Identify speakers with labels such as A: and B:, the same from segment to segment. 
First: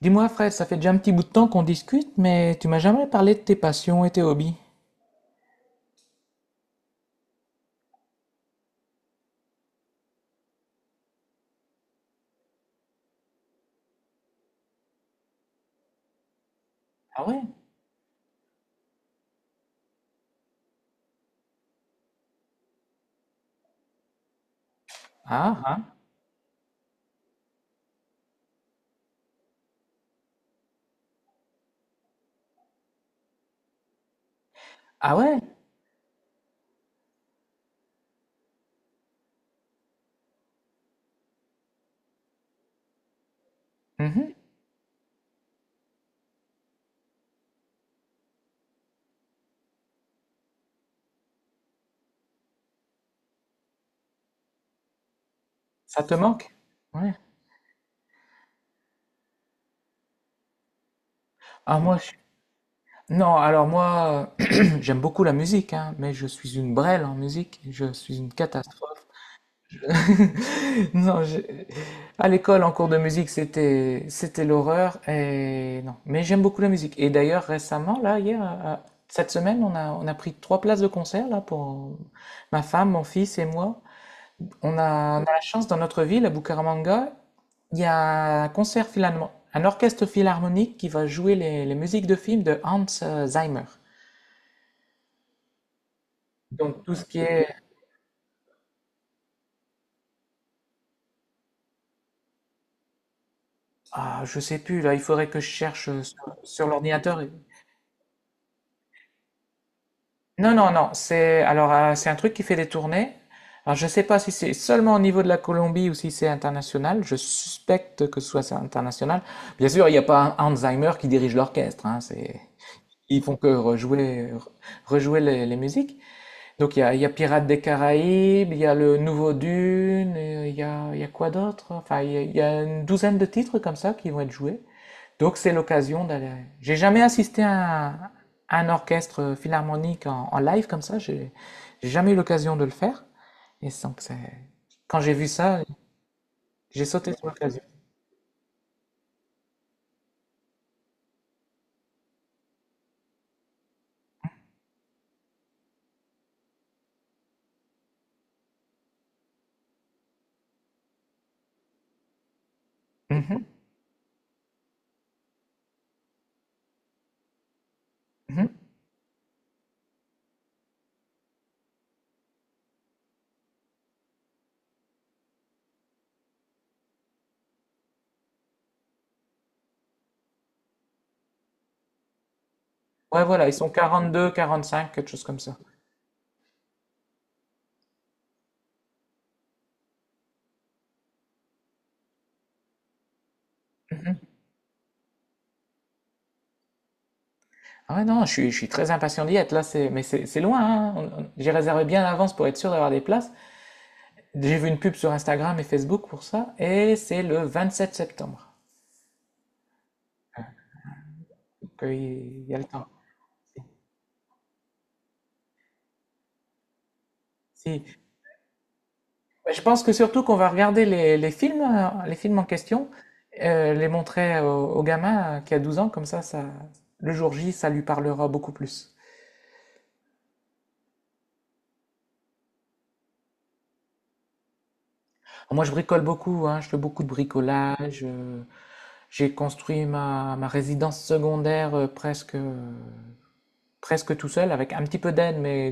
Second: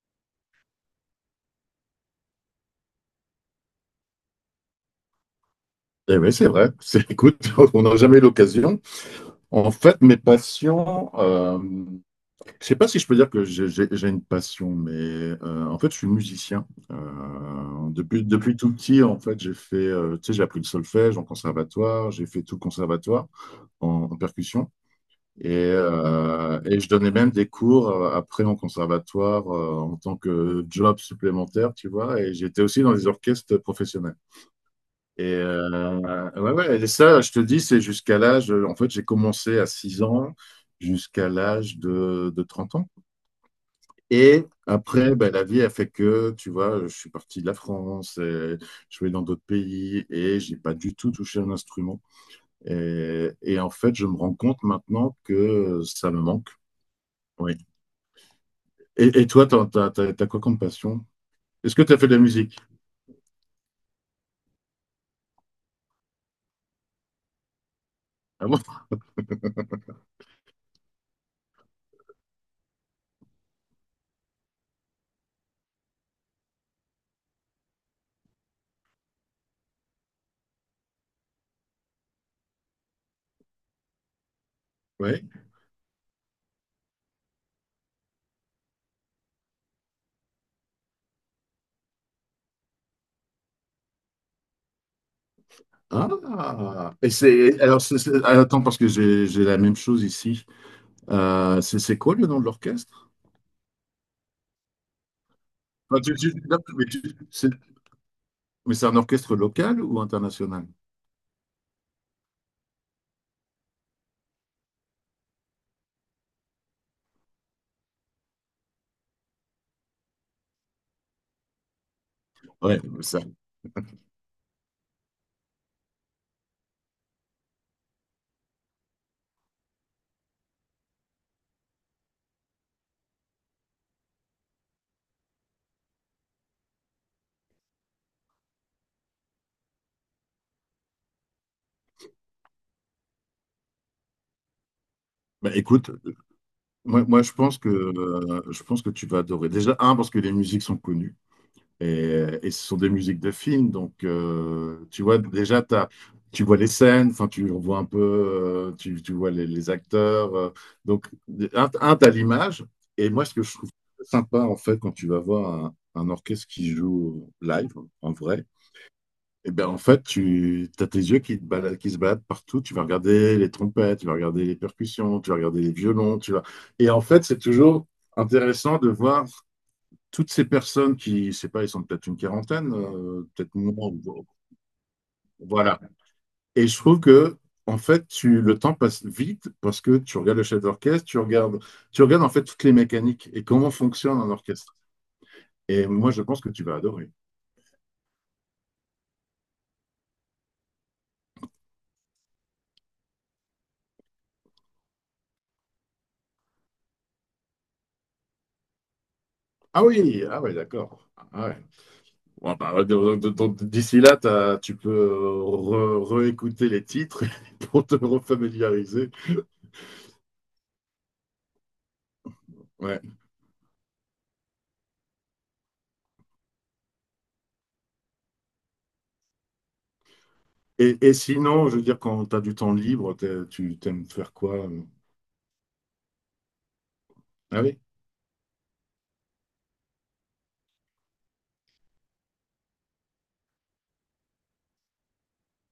A: Dis-moi, Fred, ça fait déjà un petit bout de temps qu'on discute, mais tu m'as jamais parlé de tes passions et tes hobbies.
B: Eh oui, c'est vrai. Écoute, on n'a jamais eu l'occasion. En fait, mes passions, je sais pas si je peux dire que j'ai une passion, mais en fait, je suis musicien.
A: Ah ouais?
B: Depuis tout petit, en fait, j'ai fait, tu sais, j'ai appris le solfège en conservatoire, j'ai fait tout le conservatoire en percussion.
A: Ah, ah.
B: Et je donnais même des cours après en conservatoire en tant que job supplémentaire, tu vois. Et j'étais aussi dans les orchestres professionnels.
A: Ah
B: Et
A: ouais?
B: ouais, ouais, et ça, je te dis, c'est jusqu'à l'âge. En fait, j'ai commencé à 6 ans jusqu'à l'âge de 30 ans.
A: Mhm.
B: Et après, ben, la vie a fait que, tu vois, je suis parti de la France, et je vais dans d'autres pays et j'ai pas du tout touché un instrument. Et en fait, je me rends compte maintenant que
A: Ça
B: ça
A: te
B: me manque.
A: manque? Ouais.
B: Oui. Et toi, t'as quoi comme passion? Est-ce
A: Ah,
B: que tu
A: moi,
B: as fait
A: je...
B: de la musique?
A: Non, alors moi, j'aime beaucoup la musique, hein, mais je suis une brêle en musique. Je suis une
B: Ah bon?
A: catastrophe. Non, j'ai- à l'école, en cours de musique, c'était l'horreur et non. Mais j'aime beaucoup la musique. Et d'ailleurs, récemment, là, hier, à- cette semaine, on a pris trois places de concert là pour ma femme, mon fils et moi. On a,
B: Oui.
A: on a la chance dans notre ville, à Bucaramanga, il y a un concert finalement, un orchestre philharmonique qui va jouer les musiques de films de Hans Zimmer. Donc
B: Ah!
A: tout ce
B: Et
A: qui est,
B: c'est, alors, attends, parce que j'ai la même chose ici. C'est quoi le nom de l'orchestre?
A: ah, je sais plus là, il faudrait que je cherche
B: Enfin,
A: sur,
B: là,
A: sur
B: mais tu-
A: l'ordinateur.
B: c'est mais c'est un orchestre local ou
A: Non,
B: international?
A: non, non, c'est alors c'est un truc qui fait des tournées. Alors je sais pas si c'est seulement au niveau de la Colombie ou si c'est international. Je suspecte que ce soit international. Bien sûr, il n'y a pas un Alzheimer qui dirige l'orchestre. Hein, c'est
B: Ouais, ça.
A: ils font que rejouer re- rejouer les musiques. Donc il y a Pirates des Caraïbes, il y a le nouveau Dune, et il y a quoi d'autre? Enfin, il y a une douzaine de titres comme ça qui vont être joués. Donc c'est l'occasion d'aller. J'ai jamais assisté à un, orchestre philharmonique en, en live comme ça. J'ai jamais eu l'occasion de le faire. Et sans que c'est- quand j'ai vu
B: Bah,
A: ça,
B: écoute,
A: j'ai sauté
B: moi
A: sur l'occasion.
B: je pense que tu vas adorer. Déjà, un, parce que les musiques sont connues et ce sont des musiques de films. Donc, tu vois, déjà, tu vois les scènes, enfin, tu vois un peu, tu vois les acteurs. Donc, un, t'as l'image. Et moi, ce que
A: Mhm,
B: je trouve sympa, en fait, quand tu vas voir un orchestre qui joue live, en vrai,
A: mhm.
B: et ben en fait, tu as tes yeux qui se baladent partout. Tu vas regarder les trompettes, tu vas regarder les percussions, tu vas regarder les violons. Tu vas... Et en fait, c'est toujours intéressant de voir toutes ces personnes qui, je sais pas, ils sont peut-être une quarantaine,
A: Ouais, voilà, ils
B: peut-être
A: sont
B: moins. Bon,
A: 42, 45, quelque chose comme ça.
B: voilà. Et je trouve que, en fait, le temps passe vite parce que tu regardes le chef d'orchestre, tu regardes en fait toutes les mécaniques et comment
A: Mhm.
B: fonctionne un orchestre. Et moi, je pense que tu vas adorer.
A: Ah ouais, non, je suis très impatient d'y être. Là, c'est, mais c'est loin, hein. On- J'ai réservé bien à l'avance pour être sûr d'avoir des places. J'ai vu une pub sur Instagram et Facebook pour ça. Et c'est le 27 septembre.
B: Ah oui, ah ouais, d'accord. Ah ouais.
A: Donc, il y
B: Ouais,
A: a le
B: bah,
A: temps.
B: d'ici là, tu peux réécouter les titres
A: Si,
B: pour te
A: si
B: refamiliariser.
A: je pense que surtout qu'on va regarder les films en question,
B: Ouais.
A: les montrer au, au gamin qui a 12 ans, comme ça, le jour J, ça lui parlera beaucoup plus.
B: Et sinon, je veux dire, quand tu as du temps libre, tu t'aimes faire quoi?
A: Alors moi, je bricole beaucoup, hein, je fais beaucoup de
B: Ah oui?
A: bricolage, j'ai construit ma, ma résidence secondaire presque, presque tout seul avec un petit peu d'aide, mais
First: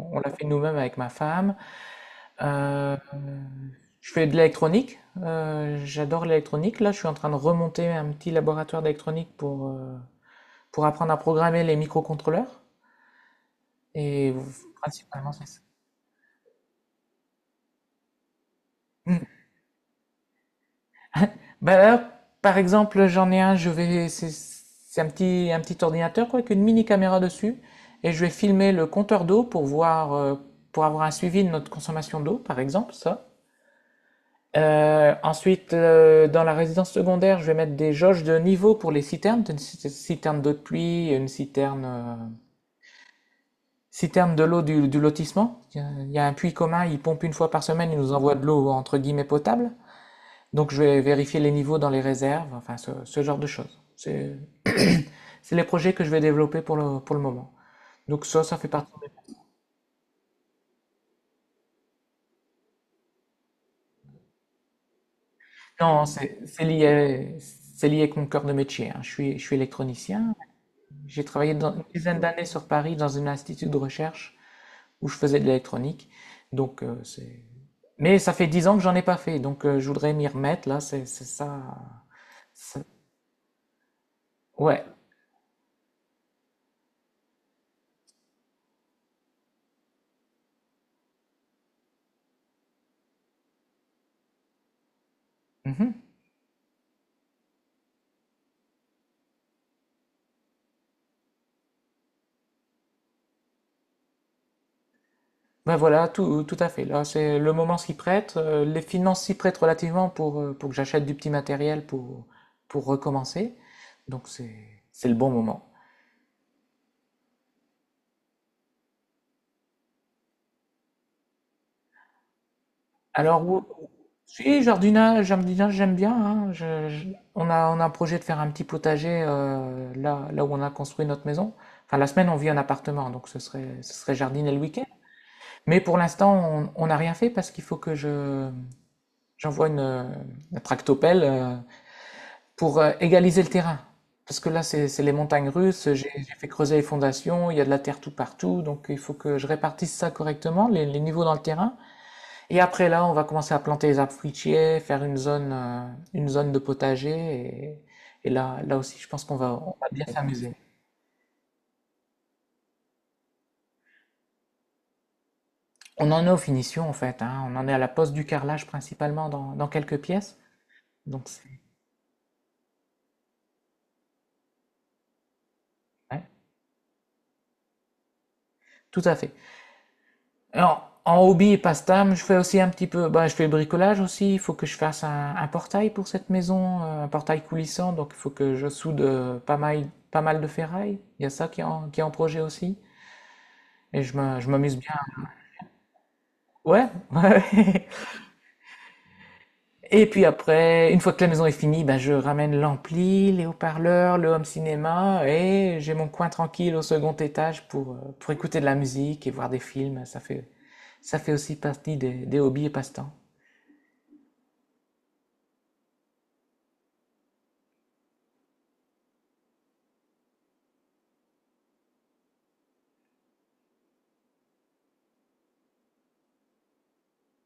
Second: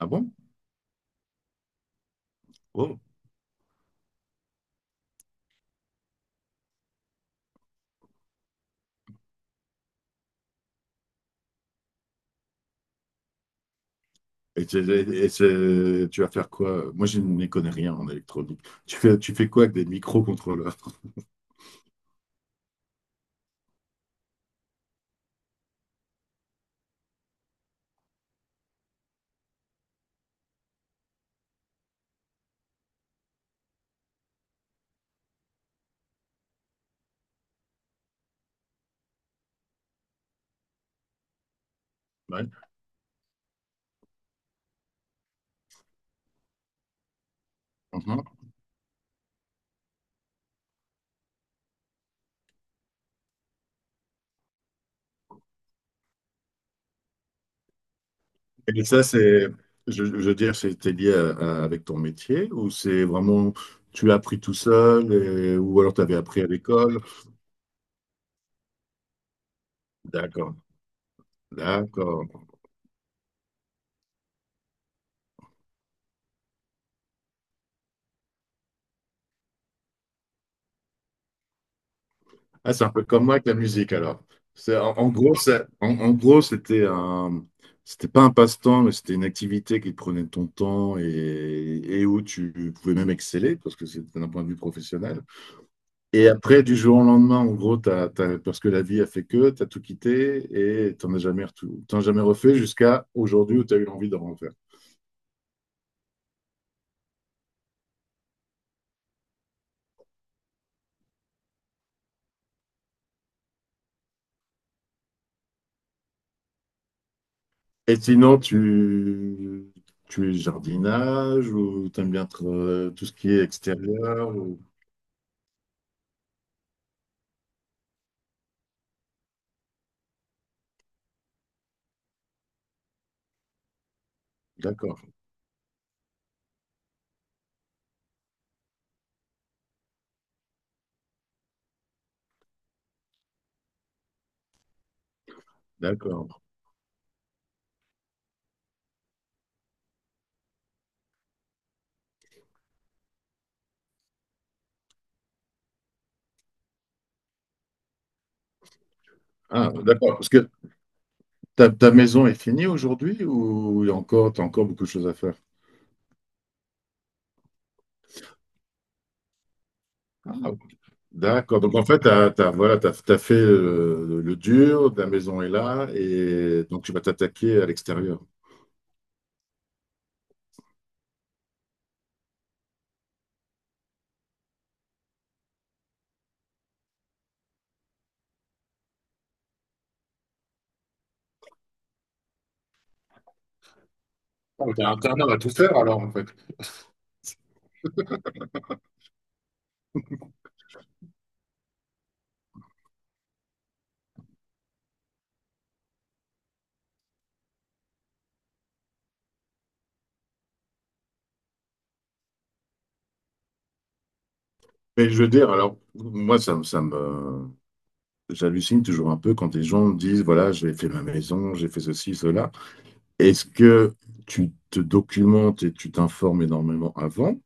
B: Ah
A: on l'a
B: bon?
A: fait nous-mêmes avec ma femme. Euh,
B: Oh.
A: je fais de l'électronique. J'adore l'électronique. Là, je suis en train de remonter un petit laboratoire d'électronique pour apprendre à programmer les microcontrôleurs. Et
B: Et, t'es- et
A: principalement, c'est ça.
B: tu vas faire quoi? Moi, je n'y connais rien en électronique. Tu fais quoi avec des microcontrôleurs?
A: Ben là, par exemple, j'en ai un, je vais, c'est un petit ordinateur quoi, avec une mini caméra dessus, et je vais filmer le compteur d'eau pour voir, pour avoir un suivi de notre consommation d'eau, par exemple, ça. Ensuite, dans la résidence secondaire, je vais mettre des jauges de niveau pour les citernes. Une ci- citerne d'eau de pluie, une citerne,
B: Ouais.
A: citerne de l'eau du lotissement. Il y a un puits commun, il pompe une fois par semaine, il nous
B: Mhm.
A: envoie de l'eau entre guillemets potable. Donc je vais vérifier les niveaux dans les réserves, enfin ce genre de choses. C'est les projets que je vais développer pour le moment. Donc ça fait
B: Et
A: partie.
B: ça, c'est, je veux dire, c'était lié avec ton métier ou c'est vraiment, tu l'as appris tout seul ou alors tu
A: Non,
B: avais
A: c'est
B: appris à
A: c'est
B: l'école?
A: lié, c'est lié avec mon cœur de métier, hein. Je suis électronicien.
B: D'accord,
A: J'ai travaillé dans une dizaine
B: d'accord.
A: d'années sur Paris dans un institut de recherche où je faisais de l'électronique. Donc, c'est... Mais ça fait dix ans que j'en ai pas fait, donc je voudrais m'y remettre, là, c'est ça.
B: Ah,
A: Ça-
B: c'est un peu comme moi avec la musique alors. C'est,
A: Ouais.
B: en gros, en gros, c'était un, c'était pas un passe-temps, mais c'était une activité qui te prenait de ton temps et où tu pouvais même exceller parce que c'était d'un point de vue professionnel.
A: Mhm.
B: Et après, du jour au lendemain, en gros, parce que la vie a fait que, tu as tout quitté et t'en as jamais refait jusqu'à aujourd'hui où tu as eu l'envie d'en refaire.
A: Ben voilà, tout, tout à fait. Là, c'est le moment s'y prête, les finances s'y prêtent relativement pour que j'achète du petit matériel pour recommencer. Donc c'est le bon moment.
B: Et sinon, tu es jardinage ou t'aimes bien être, tout ce qui
A: Alors,
B: est
A: ou-
B: extérieur ou...
A: si, jardinage, jardinage, j'aime bien, hein. Je- on a un projet de faire un petit potager là, là où on a construit notre maison. Enfin, la semaine, on vit en appartement, donc ce serait jardiner le week-end.
B: D'accord,
A: Mais pour l'instant, on n'a rien fait parce qu'il faut que je, j'envoie une tractopelle pour égaliser le terrain. Parce que là, c'est les montagnes russes, j'ai
B: d'accord.
A: j'ai fait creuser les fondations, il y a de la terre tout partout, donc il faut que je répartisse ça correctement, les niveaux dans le terrain. Et après là, on va commencer à planter les arbres fruitiers, faire une zone de potager. Et là, là aussi, je pense qu'on va,
B: Ah,
A: on va bien
B: d'accord. Parce que
A: s'amuser.
B: ta maison est finie aujourd'hui ou il y a encore, t'as encore beaucoup de choses à faire?
A: On en est aux finitions en fait, hein. On en est à la pose du carrelage principalement dans, dans quelques
B: Ah,
A: pièces.
B: ok.
A: Donc, c'est-
B: D'accord. Donc en fait, voilà, t'as fait le dur, ta maison est là
A: ouais,
B: et donc tu vas t'attaquer à l'extérieur.
A: tout à fait. Alors, en hobby et passe-temps, je fais aussi un petit peu. Bah, je fais le bricolage aussi. Il faut que je fasse un portail pour cette maison, un portail coulissant. Donc, il faut que je soude pas mal, pas mal de ferraille. Il y a ça qui est en projet aussi. Et je me- je
B: Ah,
A: m'amuse
B: t'as
A: bien.
B: intérêt à tout faire alors en fait.
A: Ouais, ouais. Et puis après, une fois que la maison est finie, ben je ramène l'ampli, les haut-parleurs, le home cinéma et j'ai mon coin tranquille au second étage pour écouter de la musique et voir des films. Ça fait aussi partie des hobbies et passe-temps.
B: Mais je veux dire, alors, moi, ça me, j'hallucine toujours un peu quand les gens me disent, voilà, j'ai fait ma maison, j'ai fait ceci, cela. Est-ce que tu te documentes et tu t'informes énormément avant?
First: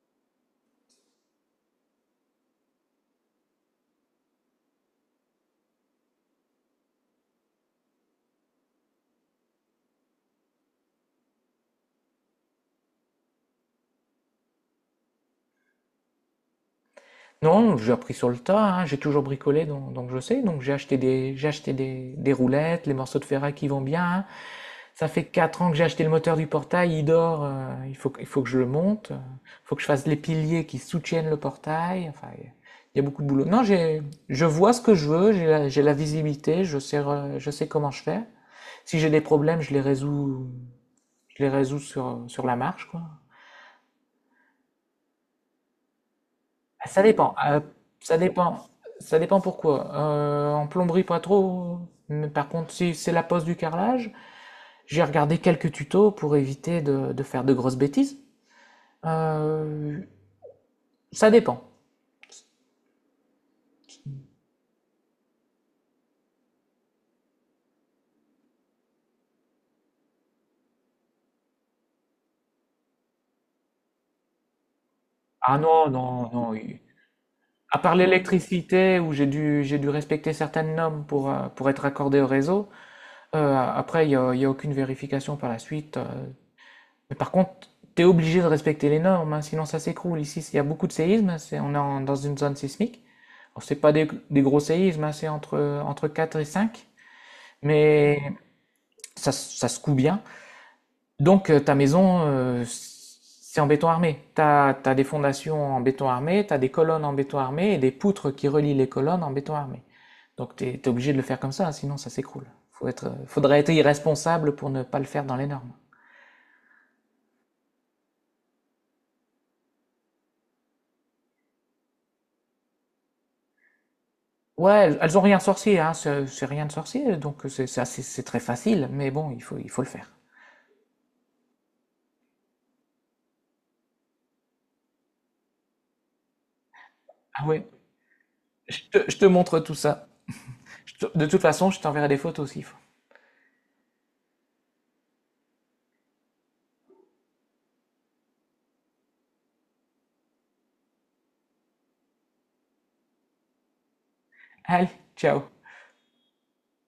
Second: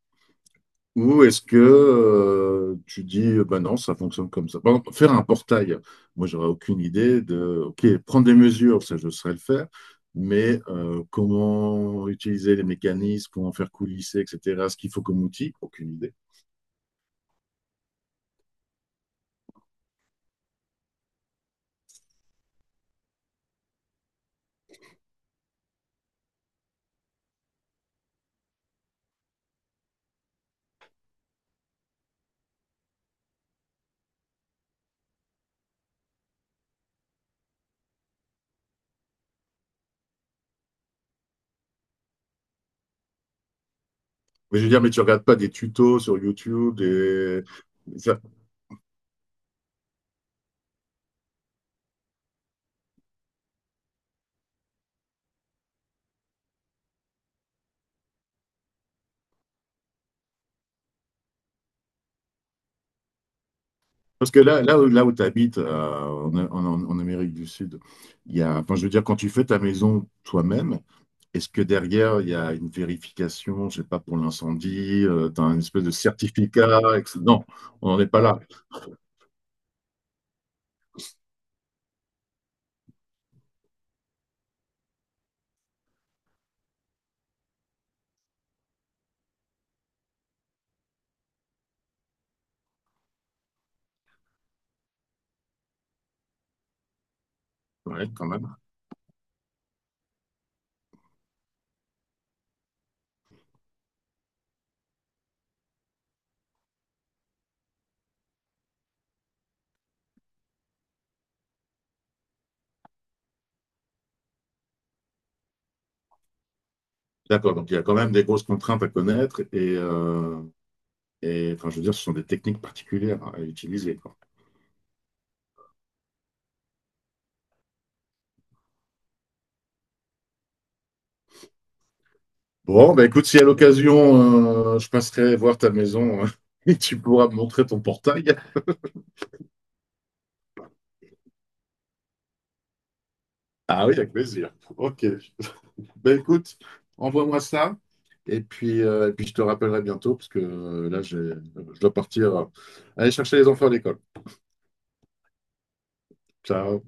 B: Ou est-ce que tu dis, bah non, ça fonctionne comme ça. Par exemple, faire un portail, moi, j'aurais aucune idée de, OK, prendre des mesures, ça, je saurais le faire, mais comment utiliser les mécanismes, comment faire coulisser, etc., ce qu'il faut comme outil, aucune idée.
A: Non, j'ai appris sur le tas, hein, j'ai toujours bricolé, donc je sais. Donc j'ai acheté des roulettes, les morceaux de ferraille qui vont bien, hein. Ça fait 4 ans que j'ai acheté le moteur du portail, il dort, il faut que je le monte, il faut que je fasse les piliers qui soutiennent le portail. Enfin, il y a beaucoup de boulot. Non, j'ai, je vois ce que je veux, j'ai la visibilité, je sais, re- je sais comment je fais. Si j'ai des problèmes, je les résous sur, sur la marche, quoi.
B: Mais je veux dire, mais tu regardes pas des tutos sur YouTube,
A: Ça dépend.
B: des...
A: Ça
B: ça-
A: dépend. Ça dépend pourquoi. En plomberie, pas trop. Mais par contre, si c'est la pose du carrelage, j'ai regardé quelques tutos pour éviter de faire de grosses bêtises. Euh, ça dépend.
B: parce que là, là où tu habites, en Amérique du Sud, il y a, enfin, je veux dire, quand tu fais ta maison toi-même, est-ce que derrière, il y a une vérification, je sais pas, pour l'incendie, tu as
A: Ah
B: une espèce
A: non,
B: de
A: non, non.
B: certificat,
A: Oui,
B: etc. Non,
A: à
B: on
A: part
B: n'en est pas là.
A: l'électricité, où j'ai dû respecter certaines normes pour être accordé au réseau, après, il n'y a, il y a aucune vérification par la suite. Mais par contre, tu es obligé de respecter les normes, hein, sinon ça s'écroule. Ici, il y a beaucoup de séismes, c'est, on est en- dans une zone sismique. C'est pas des, des gros séismes, hein, c'est entre, entre 4 et 5,
B: Ouais,
A: mais
B: quand même.
A: ça se coud bien. Donc ta maison, c'est en béton armé. Tu as, des fondations en béton armé, tu as des colonnes en béton armé et des poutres qui relient les colonnes en béton armé. Donc tu es, obligé de le faire comme ça, sinon ça s'écroule. Faut être, faudrait être irresponsable pour ne pas le faire dans les normes.
B: D'accord, donc il y a quand même des grosses contraintes à connaître et enfin, je veux dire, ce sont des techniques particulières à utiliser.
A: Ouais, elles ont rien de sorcier, hein, c'est rien de sorcier, donc c'est assez- c'est très facile, mais bon, il faut le faire.
B: Bon, bah écoute, si à l'occasion, je passerai voir ta maison et tu pourras me
A: Ah
B: montrer
A: ouais,
B: ton portail.
A: je te montre tout ça. De toute façon, je t'enverrai des photos aussi.
B: Ah oui, avec plaisir. Ok. Bah écoute, envoie-moi ça et puis je te rappellerai bientôt parce que je dois partir aller chercher les enfants à l'école.
A: Allez, ciao.
B: Ciao.